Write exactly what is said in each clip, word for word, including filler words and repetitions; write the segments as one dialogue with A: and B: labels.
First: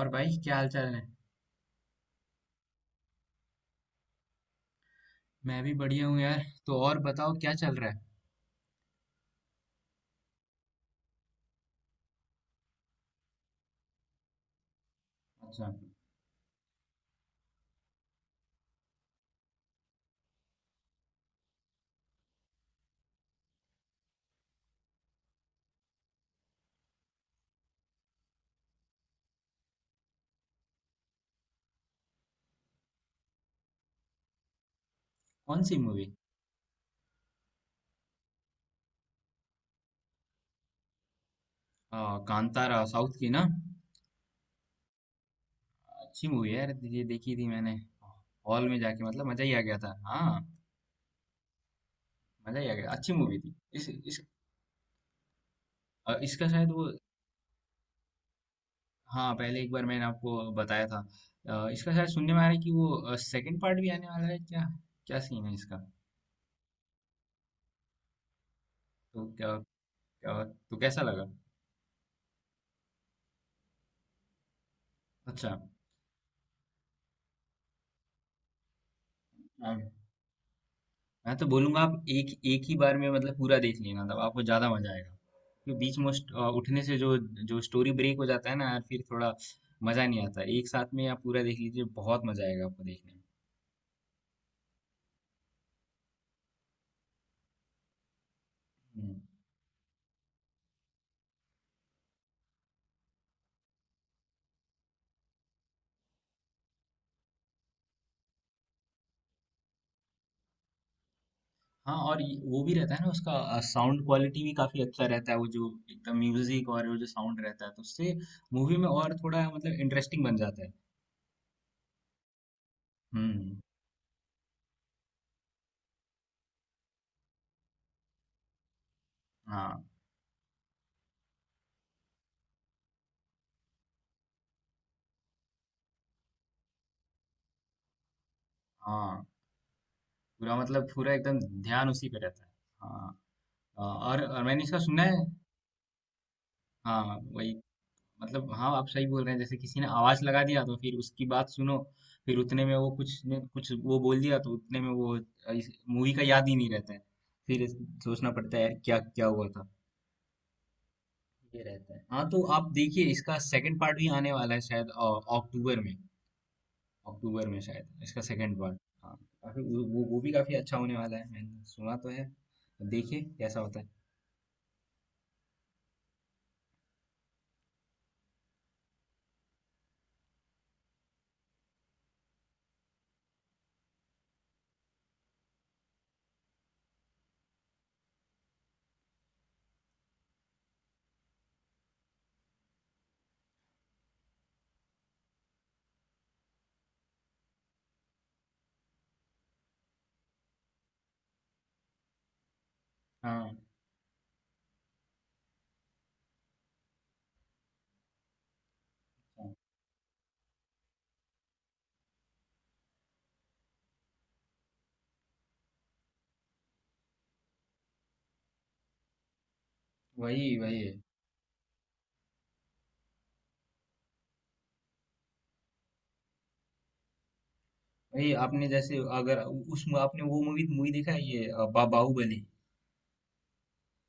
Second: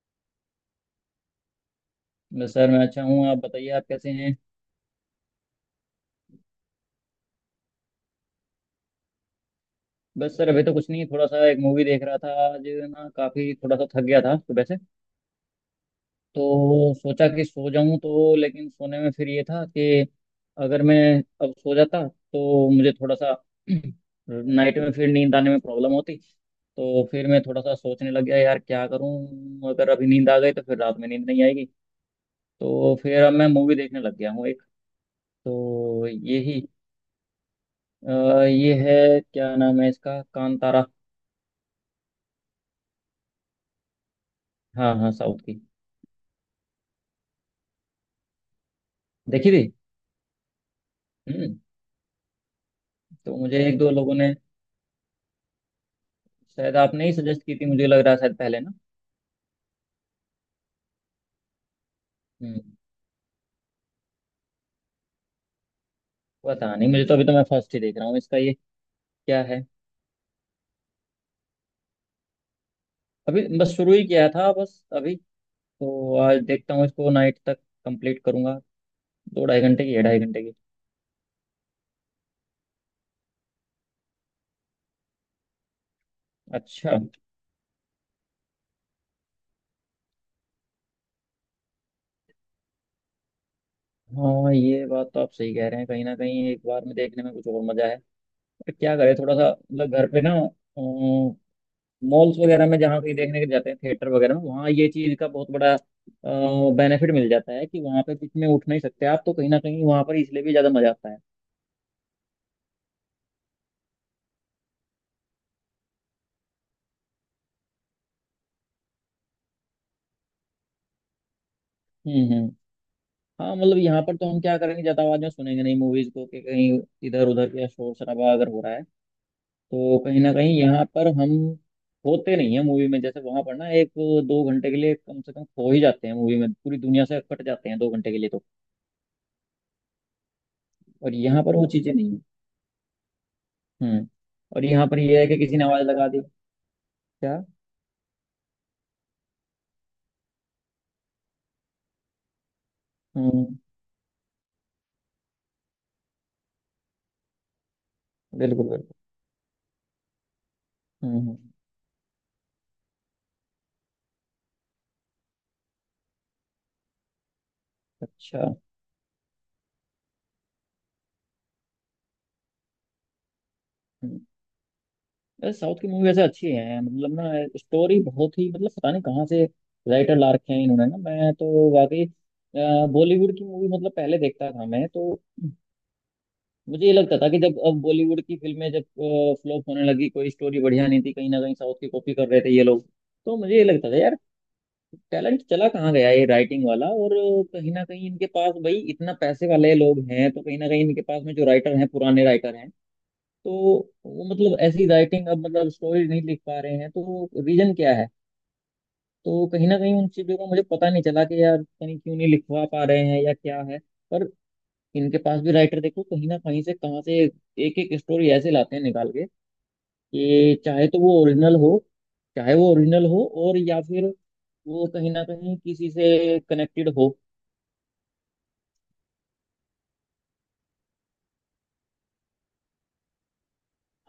A: और भाई क्या हाल चाल है।
B: बस सर मैं अच्छा हूँ। आप बताइए, आप कैसे हैं?
A: मैं भी बढ़िया हूँ यार। तो और बताओ क्या चल रहा है।
B: बस सर अभी तो कुछ नहीं, थोड़ा सा एक मूवी देख रहा था आज ना। काफ़ी थोड़ा सा थक गया था सुबह से,
A: अच्छा।
B: तो सोचा कि सो जाऊं। तो लेकिन सोने में फिर ये था कि अगर मैं अब सो जाता तो मुझे थोड़ा सा नाइट में फिर नींद आने में प्रॉब्लम होती। तो फिर मैं थोड़ा सा सोचने लग गया, यार क्या करूं, अगर अभी नींद आ गई तो फिर रात में नींद नहीं आएगी। तो फिर अब मैं मूवी देखने लग गया हूँ एक।
A: कौन सी मूवी?
B: तो यही। अ, ये है, क्या नाम है इसका, कांतारा।
A: कांतारा साउथ की ना?
B: हाँ हाँ, साउथ की।
A: अच्छी मूवी है यार, ये देखी थी मैंने हॉल में जाके, मतलब मजा
B: देखी
A: ही आ
B: थी।
A: गया था। हाँ,
B: हम्म।
A: मजा ही आ गया, अच्छी
B: तो
A: मूवी थी।
B: मुझे एक
A: इस
B: दो लोगों
A: इस
B: ने,
A: अ, इसका शायद
B: शायद
A: वो।
B: आपने ही सजेस्ट की थी, मुझे लग रहा है शायद पहले ना।
A: हाँ, पहले एक बार मैंने आपको बताया था। अ, इसका शायद सुनने में आ रहा है
B: हम्म।
A: कि वो सेकंड पार्ट भी आने वाला है क्या? क्या सीन है इसका?
B: पता नहीं, मुझे तो अभी तो मैं फर्स्ट ही देख रहा हूँ इसका ये
A: तो
B: क्या
A: क्या,
B: है।
A: क्या तो कैसा लगा?
B: अभी बस शुरू ही किया था बस अभी।
A: अच्छा।
B: तो आज देखता हूँ इसको नाइट तक, कंप्लीट करूंगा। दो ढाई
A: हाँ।
B: घंटे की है, ढाई घंटे की।
A: मैं तो बोलूंगा आप एक एक ही बार में मतलब पूरा देख लेना, तब आपको ज्यादा मजा आएगा। क्योंकि बीच में उस- अ, उठने से
B: अच्छा।
A: जो जो स्टोरी ब्रेक हो जाता है ना यार, फिर थोड़ा मजा नहीं आता। एक साथ में आप पूरा देख लीजिए, बहुत मजा आएगा आपको देखने में।
B: हाँ ये बात तो आप सही कह रहे हैं, कहीं ना कहीं एक बार में देखने में कुछ और मजा है। पर क्या
A: हम्म।
B: करें, थोड़ा सा मतलब घर पे ना, मॉल्स वगैरह में जहाँ कहीं देखने के जाते हैं, थिएटर वगैरह में, वहाँ ये चीज़ का बहुत बड़ा बेनिफिट मिल जाता है कि वहाँ पे बीच में उठ नहीं सकते आप, तो कहीं ना कहीं वहाँ पर इसलिए भी ज़्यादा मजा आता है।
A: हाँ, और ये- वो भी रहता है ना उसका, साउंड क्वालिटी भी काफी अच्छा रहता है, वो जो एकदम म्यूजिक और वो जो साउंड रहता है, तो उससे मूवी में और थोड़ा मतलब इंटरेस्टिंग बन जाता है।
B: हम्म हम्म। हाँ
A: हम्म।
B: मतलब यहाँ पर तो हम क्या करेंगे, ज़्यादा आवाज़ में सुनेंगे नहीं मूवीज को, कि कहीं इधर उधर या शोर शराबा अगर हो रहा है,
A: हाँ
B: तो कहीं ना कहीं यहाँ पर हम होते नहीं है मूवी में। जैसे वहाँ पर ना एक दो घंटे के लिए कम से कम खो ही जाते हैं मूवी में, पूरी दुनिया से कट जाते हैं दो घंटे के लिए। तो
A: हाँ, पूरा मतलब पूरा
B: और
A: एकदम
B: यहाँ पर वो
A: ध्यान
B: चीज़ें
A: उसी
B: नहीं
A: पे
B: है।
A: रहता है। हाँ। अ,
B: हम्म।
A: और, और मैंने
B: और
A: इसका
B: यहाँ पर
A: सुना
B: ये
A: है।
B: है कि किसी ने आवाज़ लगा दी।
A: हाँ
B: क्या।
A: वही, मतलब हाँ आप सही बोल रहे हैं, जैसे किसी ने आवाज लगा दिया तो फिर उसकी बात सुनो, फिर उतने में वो कुछ ने
B: हम्म।
A: कुछ वो बोल दिया, तो उतने में वो इस मूवी का याद ही नहीं रहता है। फिर इस- सोचना पड़ता है
B: बिल्कुल
A: यार
B: बिल्कुल।
A: क्या क्या हुआ था।
B: हम्म हम्म।
A: ये रहता है। हाँ तो आप देखिए, इसका सेकंड पार्ट भी आने वाला है शायद, अ, अक्टूबर में। अक्टूबर में शायद इसका
B: अच्छा।
A: Second part. हाँ। काफी वो वो वो भी काफी अच्छा होने वाला है, मैंने सुना तो है। देखिए कैसा होता है।
B: हम्म। यार साउथ की मूवी वैसे अच्छी है, मतलब ना स्टोरी बहुत ही, मतलब पता नहीं कहाँ से राइटर ला रखे हैं इन्होंने ना। मैं तो वाकई, बॉलीवुड की मूवी मतलब पहले देखता था मैं तो। मुझे ये लगता था कि जब अब बॉलीवुड की फिल्में जब फ्लॉप होने लगी, कोई स्टोरी बढ़िया नहीं थी, कहीं ना कहीं साउथ की कॉपी कर रहे थे ये लोग। तो मुझे ये लगता था यार, टैलेंट चला कहाँ गया ये राइटिंग वाला। और कहीं ना कहीं इनके पास भाई इतना पैसे वाले लोग हैं, तो कहीं ना कहीं इनके पास में जो राइटर हैं पुराने राइटर हैं, तो
A: हाँ।
B: वो मतलब ऐसी राइटिंग अब मतलब स्टोरी नहीं लिख पा रहे हैं, तो रीजन क्या है। तो
A: हाँ,
B: कहीं ना कहीं उन चीजों का मुझे पता नहीं चला कि यार पता नहीं क्यों नहीं लिखवा पा रहे हैं या क्या है। पर इनके पास भी राइटर देखो, कहीं ना कहीं से कहाँ से एक एक स्टोरी ऐसे लाते हैं निकाल के,
A: वही
B: कि
A: वही
B: चाहे तो वो ओरिजिनल हो, चाहे वो ओरिजिनल हो और या फिर वो कहीं ना कहीं किसी से कनेक्टेड हो।
A: वही आपने, जैसे अगर उस आपने वो मूवी मूवी देखा है ये अ, बा, बाहुबली।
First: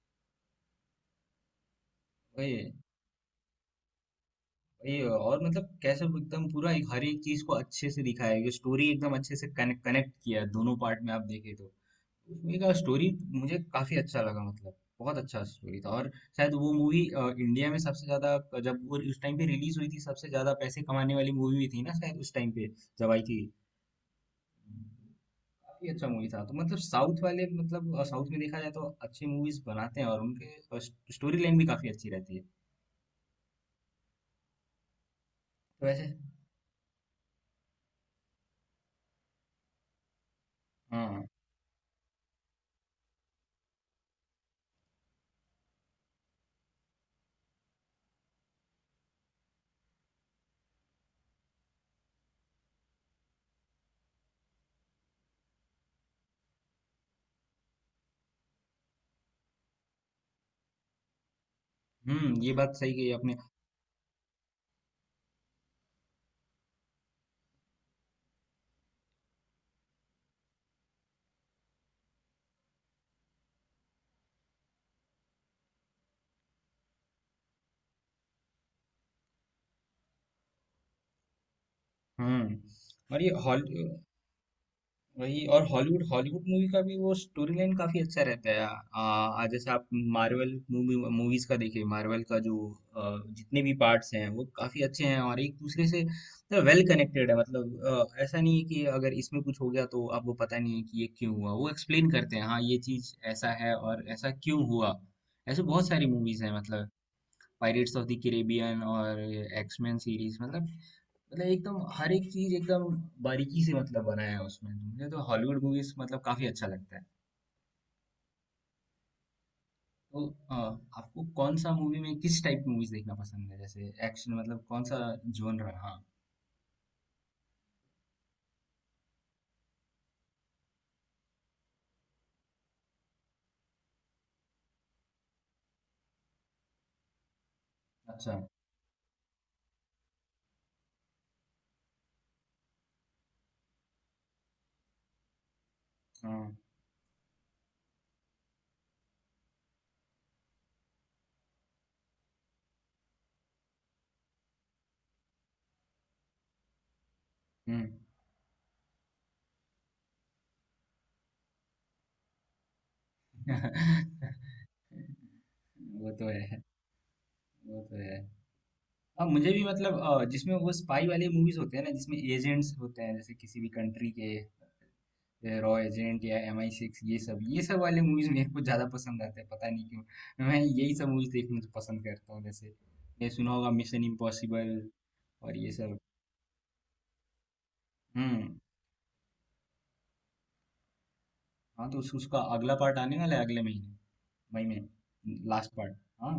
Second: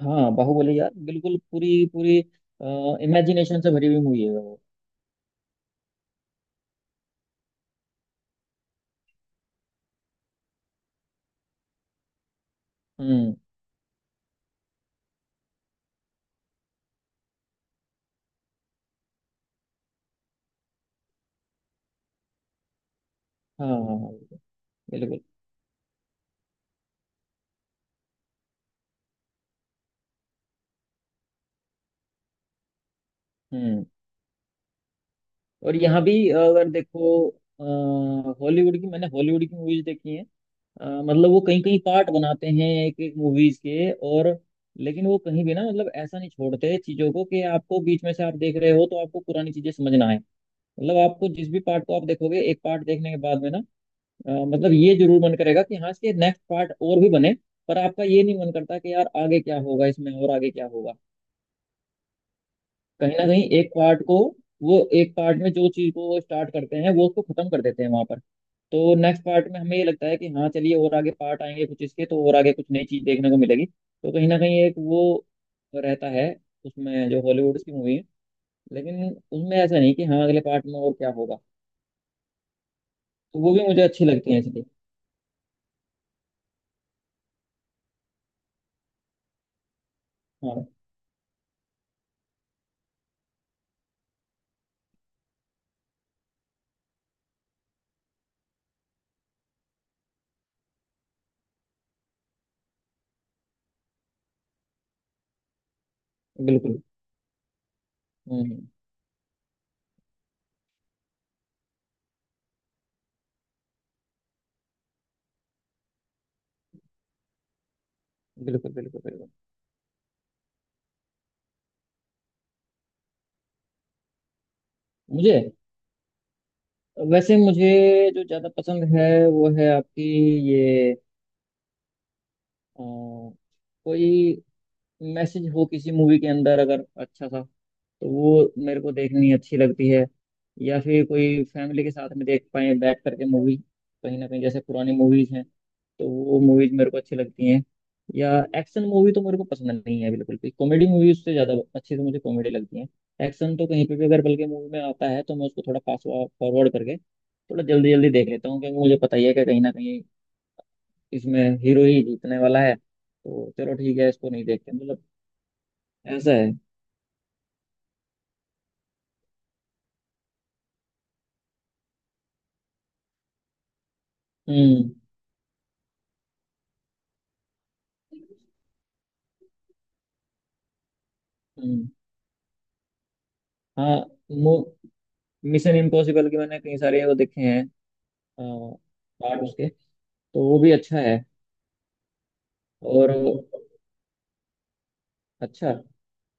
B: हाँ बाहुबली यार, बिल्कुल पूरी पूरी
A: वही।
B: इमेजिनेशन से भरी हुई मूवी है वो।
A: वही और मतलब कैसे एकदम पूरा एक हर एक चीज को अच्छे से दिखाया है, स्टोरी एकदम अच्छे से कनेक्ट कनेक्ट किया है दोनों पार्ट में आप देखे तो। उस मूवी का स्टोरी
B: हम्म।
A: मुझे काफी अच्छा लगा, मतलब बहुत अच्छा स्टोरी था। और शायद वो मूवी इंडिया में सबसे ज्यादा, जब वो उस टाइम पे रिलीज हुई थी, सबसे ज्यादा पैसे कमाने वाली मूवी भी थी ना शायद उस टाइम पे जब आई थी।
B: हाँ हाँ हाँ। बिल्कुल।
A: काफ़ी अच्छा मूवी था। तो मतलब साउथ वाले मतलब, अ, साउथ में देखा जाए तो अच्छी मूवीज़ बनाते हैं और उनके अ, स्टोरी लाइन भी काफ़ी अच्छी रहती है।
B: हम्म। और
A: तो
B: यहाँ
A: वैसे।
B: भी अगर देखो, हॉलीवुड की मैंने हॉलीवुड की मूवीज देखी हैं। अ,
A: हाँ।
B: मतलब वो कहीं कहीं पार्ट बनाते हैं एक एक मूवीज के। और लेकिन वो कहीं भी ना, मतलब ऐसा नहीं छोड़ते चीजों को कि आपको बीच में से आप देख रहे हो तो आपको पुरानी चीजें समझ ना आए। मतलब आपको जिस भी पार्ट को आप देखोगे, एक पार्ट देखने के बाद में ना अ, मतलब ये जरूर मन करेगा कि हाँ इसके नेक्स्ट पार्ट और भी बने। पर आपका ये नहीं मन करता कि यार आगे क्या होगा इसमें और आगे क्या होगा।
A: हुँ, ये बात सही कही
B: कहीं ना
A: आपने।
B: कहीं एक पार्ट को, वो एक पार्ट में जो चीज को वो स्टार्ट करते हैं वो उसको खत्म कर देते हैं वहां पर। तो नेक्स्ट पार्ट में हमें ये लगता है कि हाँ चलिए और आगे पार्ट आएंगे कुछ इसके, तो और आगे कुछ नई चीज देखने को मिलेगी, तो कहीं ना कहीं एक वो रहता है उसमें जो हॉलीवुड की मूवी है। लेकिन उसमें ऐसा नहीं कि हाँ अगले पार्ट में और क्या होगा।
A: हुँ। और ये
B: तो वो
A: हॉल
B: भी मुझे अच्छी लगती है इसलिए।
A: वही, और हॉलीवुड, हॉलीवुड मूवी का भी वो स्टोरी लाइन काफी अच्छा रहता है। आ, जैसे आप मार्वल
B: हाँ।
A: मूवी मूवीज का देखिए, मार्वल का जो आ, जितने भी पार्ट्स हैं वो काफी अच्छे हैं और एक दूसरे से वेल कनेक्टेड है, मतलब आ, ऐसा नहीं है कि अगर इसमें कुछ हो गया तो आपको पता नहीं है कि ये क्यों हुआ। वो एक्सप्लेन करते हैं, हाँ ये चीज ऐसा है और ऐसा क्यों हुआ। ऐसे बहुत सारी मूवीज हैं,
B: बिल्कुल।
A: मतलब pirates of the
B: hmm hmm.
A: Caribbean और एक्समैन सीरीज, मतलब मतलब एकदम हर एक चीज एकदम बारीकी से मतलब बनाया है उसमें, मुझे तो हॉलीवुड मूवीज मतलब काफी अच्छा लगता है।
B: बिल्कुल बिल्कुल बिल्कुल।
A: तो अ, आपको कौन सा मूवी में किस टाइप की मूवीज देखना पसंद है, जैसे एक्शन मतलब कौन सा
B: मुझे,
A: जोन रहा। हाँ।
B: वैसे मुझे जो ज्यादा पसंद है वो है आपकी ये अ, कोई मैसेज हो किसी मूवी के अंदर अगर अच्छा सा, तो
A: अच्छा।
B: वो मेरे को देखनी अच्छी लगती है। या फिर कोई फैमिली के साथ में देख पाए बैठ करके मूवी, कहीं ना कहीं जैसे पुरानी मूवीज हैं, तो वो
A: हाँ।
B: मूवीज मेरे को अच्छी लगती हैं। या एक्शन मूवी तो मेरे को पसंद नहीं है बिल्कुल भी, कॉमेडी मूवी उससे ज़्यादा अच्छी, तो मुझे कॉमेडी लगती है। एक्शन तो कहीं पे भी अगर बल्कि मूवी में आता है, तो मैं उसको थोड़ा फास्ट फॉरवर्ड करके थोड़ा
A: हम्म।
B: जल्दी जल्दी देख लेता हूँ, क्योंकि मुझे पता ही है कि कहीं ना कहीं इसमें हीरो ही जीतने वाला है, तो चलो ठीक है इसको नहीं देखते मतलब।
A: वो तो
B: ऐसा है।
A: है। वो तो है। हाँ मुझे भी मतलब, अ, जिसमें वो स्पाई वाले मूवीज होते हैं ना, जिसमें एजेंट्स होते हैं जैसे किसी भी कंट्री के,
B: हम्म
A: रॉ एजेंट या एम आई सिक्स, ये सब ये सब वाले मूवीज मेरे को ज्यादा पसंद आते हैं, पता नहीं क्यों। मैं यही सब मूवीज देखना तो
B: हम्म।
A: पसंद करता हूँ, जैसे ये सुना होगा
B: हाँ
A: मिशन इम्पॉसिबल और ये
B: मिशन
A: सब।
B: इम्पॉसिबल के मैंने कई सारे वो देखे हैं,
A: हम्म।
B: पार्ट उसके। तो वो भी अच्छा है।
A: हाँ तो उस, उसका अगला पार्ट
B: और
A: आने वाला है अगले महीने, मई में।
B: अच्छा।
A: Last part. हाँ।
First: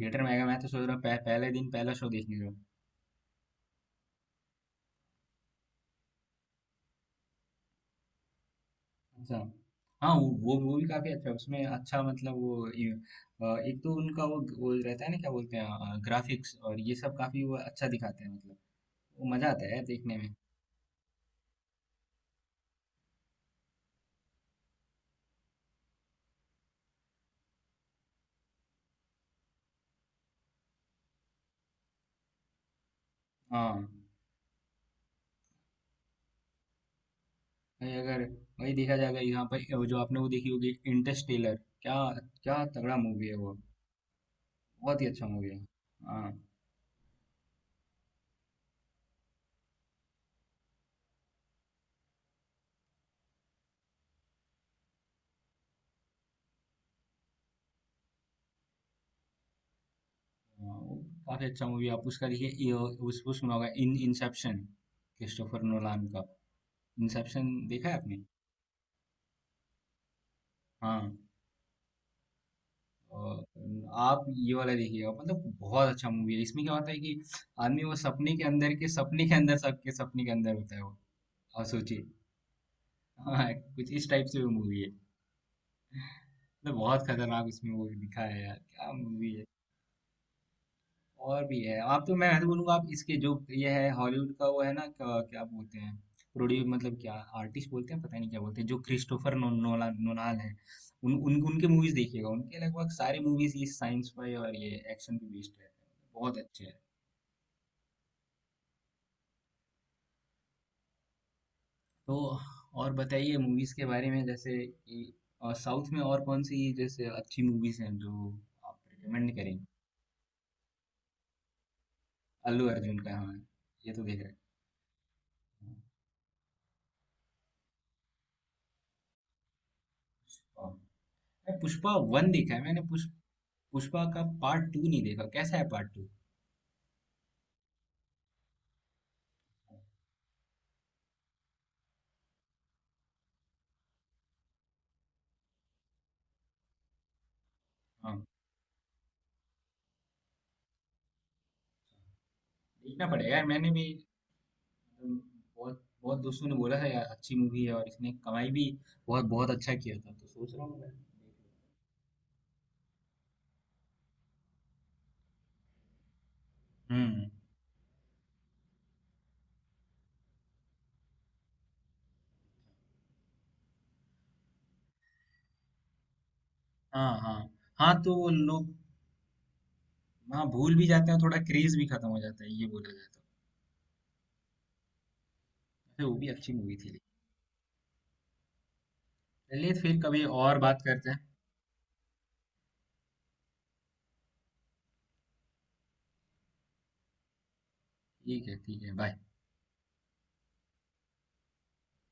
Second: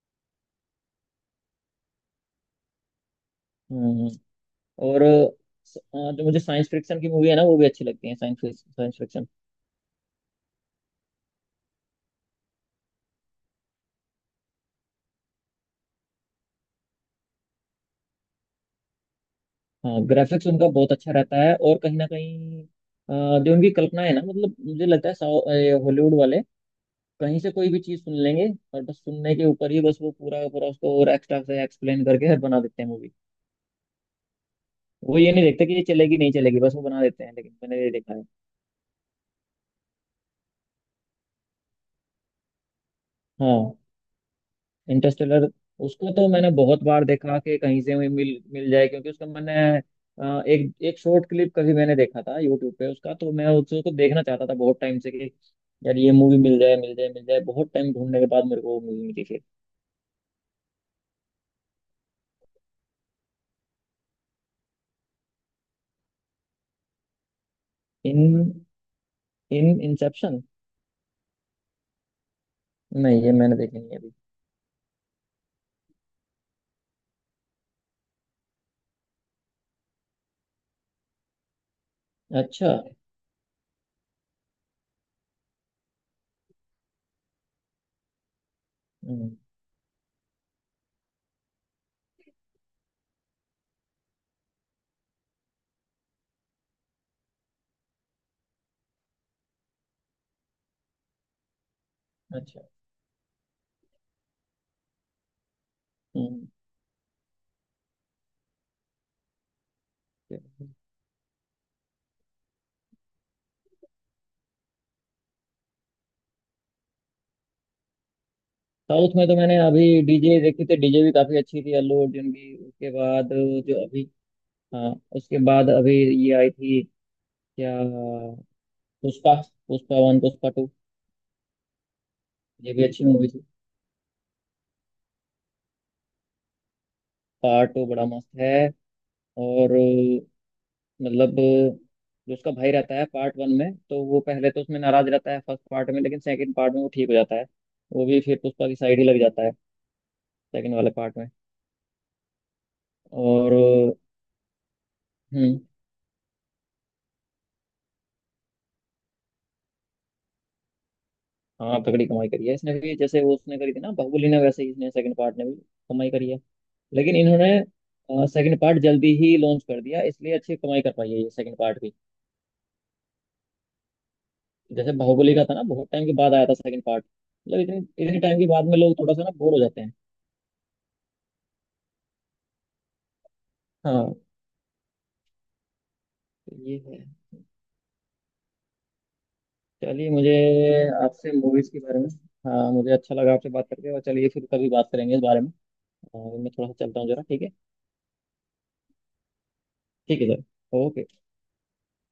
A: थिएटर में आएगा, मैं तो सोच रहा हूँ पह, पहले दिन पहला शो देखने जाऊँ।
B: हम्म। और स- अ, जो मुझे साइंस फिक्शन की मूवी है ना वो भी अच्छी लगती है, साइंस साइंस फिक्शन।
A: अच्छा। हाँ, वो वो वो भी काफी अच्छा है उसमें। अच्छा मतलब वो ये, अ, एक तो उनका वो वो रहता है ना, क्या बोलते हैं, ग्राफिक्स और ये सब काफी वो अच्छा दिखाते हैं, मतलब वो मजा आता है यार
B: हाँ
A: देखने में।
B: ग्राफिक्स उनका बहुत अच्छा रहता है, और कहीं ना कहीं अ, जो उनकी कल्पना है ना, मतलब मुझे लगता है साउ- ये हॉलीवुड वाले कहीं से कोई भी चीज सुन लेंगे, और बस सुनने के ऊपर ही बस वो पूरा का पूरा उसको और एक्स्ट्रा से एक्सप्लेन करके बना देते हैं मूवी।
A: हाँ।
B: वो ये नहीं देखते कि ये चलेगी नहीं चलेगी, बस वो बना देते हैं, लेकिन मैंने ये
A: भाई
B: देखा
A: अगर,
B: है।
A: वही देखा जाए, अगर यहाँ पर वो जो आपने वो देखी होगी, इंटरस्टेलर। क्या। क्या तगड़ा मूवी है वो,
B: हाँ
A: बहुत ही अच्छा
B: इंटरस्टेलर।
A: मूवी है।
B: उसको तो
A: हाँ
B: मैंने बहुत बार देखा कि कहीं से भी मिल मिल जाए, क्योंकि उसका मैंने अ, एक एक शॉर्ट क्लिप कभी मैंने देखा था यूट्यूब पे उसका। तो मैं उसको देखना चाहता था बहुत टाइम से कि यार ये मूवी मिल जाए मिल जाए मिल जाए। बहुत टाइम ढूंढने के बाद मेरे को वो मूवी मिली फिर।
A: हाँ, वो काफी अच्छा मूवी है, आप उसका देखिए। ये- उस वो सुना होगा इन इंसेप्शन, क्रिस्टोफर नोलान का। इंसेप्शन देखा है आपने?
B: इन इन इंसेप्शन,
A: हाँ।
B: नहीं ये
A: और
B: मैंने देखी नहीं अभी।
A: आप ये वाला देखिएगा, मतलब बहुत अच्छा मूवी है। इसमें क्या होता है कि आदमी वो सपने के अंदर के सपने के अंदर सबके सपने के अंदर होता है वो, आप सोचिए।
B: अच्छा।
A: हाँ, कुछ इस टाइप से वो मूवी है। मतलब बहुत खतरनाक उसमें वो दिखा है यार, क्या मूवी
B: हम्म।
A: है। और भी है, आप तो, मैं तो बोलूंगा आप इसके जो, ये है हॉलीवुड का वो है ना क्या, क्या बोलते हैं, प्रोड्यूस मतलब क्या आर्टिस्ट बोलते हैं, पता नहीं क्या बोलते हैं, जो क्रिस्टोफर नो, नोला नोलान है, उन, उन उनके मूवीज देखिएगा।
B: अच्छा।
A: उनके लगभग सारे मूवीज ये साइंस पे और ये एक्शन पे बेस्ड रहते हैं, बहुत
B: हम्म।
A: अच्छे हैं। तो और बताइए मूवीज के बारे में, जैसे ये, और साउथ में और कौन सी जैसे अच्छी मूवीज हैं जो आप
B: साउथ में
A: रिकमेंड
B: तो मैंने
A: करेंगे।
B: अभी डीजे देखी थी, डीजे भी काफी अच्छी थी अल्लू अर्जुन की।
A: अल्लू
B: उसके
A: अर्जुन का,
B: बाद
A: हाँ।
B: जो
A: ये तो
B: अभी,
A: देख रहे
B: हाँ उसके बाद अभी ये आई थी क्या, पुष्पा। पुष्पा वन, पुष्पा
A: हैं।
B: टू।
A: मैं पुष्पा वन देखा है
B: ये
A: मैंने
B: भी अच्छी
A: पुष,
B: मूवी थी।
A: पुष्पा का पार्ट टू नहीं देखा, कैसा है पार्ट टू?
B: पार्ट टू बड़ा मस्त है। और अ, मतलब अ, जो उसका भाई रहता है पार्ट वन में तो वो पहले तो उसमें नाराज रहता है फर्स्ट पार्ट में, लेकिन सेकंड पार्ट में वो ठीक हो जाता है। वो भी
A: हाँ,
B: फिर पुष्पा की साइड ही लग जाता है सेकंड वाले पार्ट में।
A: देखना पड़ेगा यार,
B: और
A: मैंने भी
B: अ,
A: अम,
B: हम्म।
A: बहुत बहुत दोस्तों ने बोला था यार अच्छी मूवी है, और इसने कमाई भी बहुत बहुत अच्छा किया था, तो सोच रहा हूँ मैं।
B: हाँ तगड़ी कमाई करी है इसने भी, जैसे वो उसने करी थी ना बाहुबली ने, वैसे ही इसने सेकंड पार्ट ने भी कमाई करी है। लेकिन
A: हम्म।
B: इन्होंने सेकंड पार्ट जल्दी ही लॉन्च कर दिया इसलिए अच्छी कमाई कर पाई है ये सेकंड पार्ट। जैसे बाहुबली का था ना, बहुत टाइम के बाद आया था सेकंड पार्ट,
A: हाँ हाँ
B: मतलब इतने
A: हाँ, तो
B: इतने
A: वो
B: टाइम के बाद
A: लोग।
B: में लोग थोड़ा सा ना बोर हो जाते हैं।
A: हाँ, भूल भी जाते हैं थोड़ा, क्रेज भी खत्म हो जाता है, ये बोला जाता है।
B: हाँ
A: वैसे वो भी अच्छी
B: तो
A: मूवी
B: ये
A: थी।
B: है।
A: चलिए फिर
B: चलिए
A: कभी
B: मुझे
A: और बात करते हैं।
B: आपसे मूवीज के बारे में, हाँ मुझे अच्छा लगा आपसे बात करके, और चलिए फिर कभी बात करेंगे इस बारे में। और मैं थोड़ा सा चलता हूँ जरा, ठीक है?
A: ठीक है, ठीक है, बाय।
B: ठीक है सर। ओके।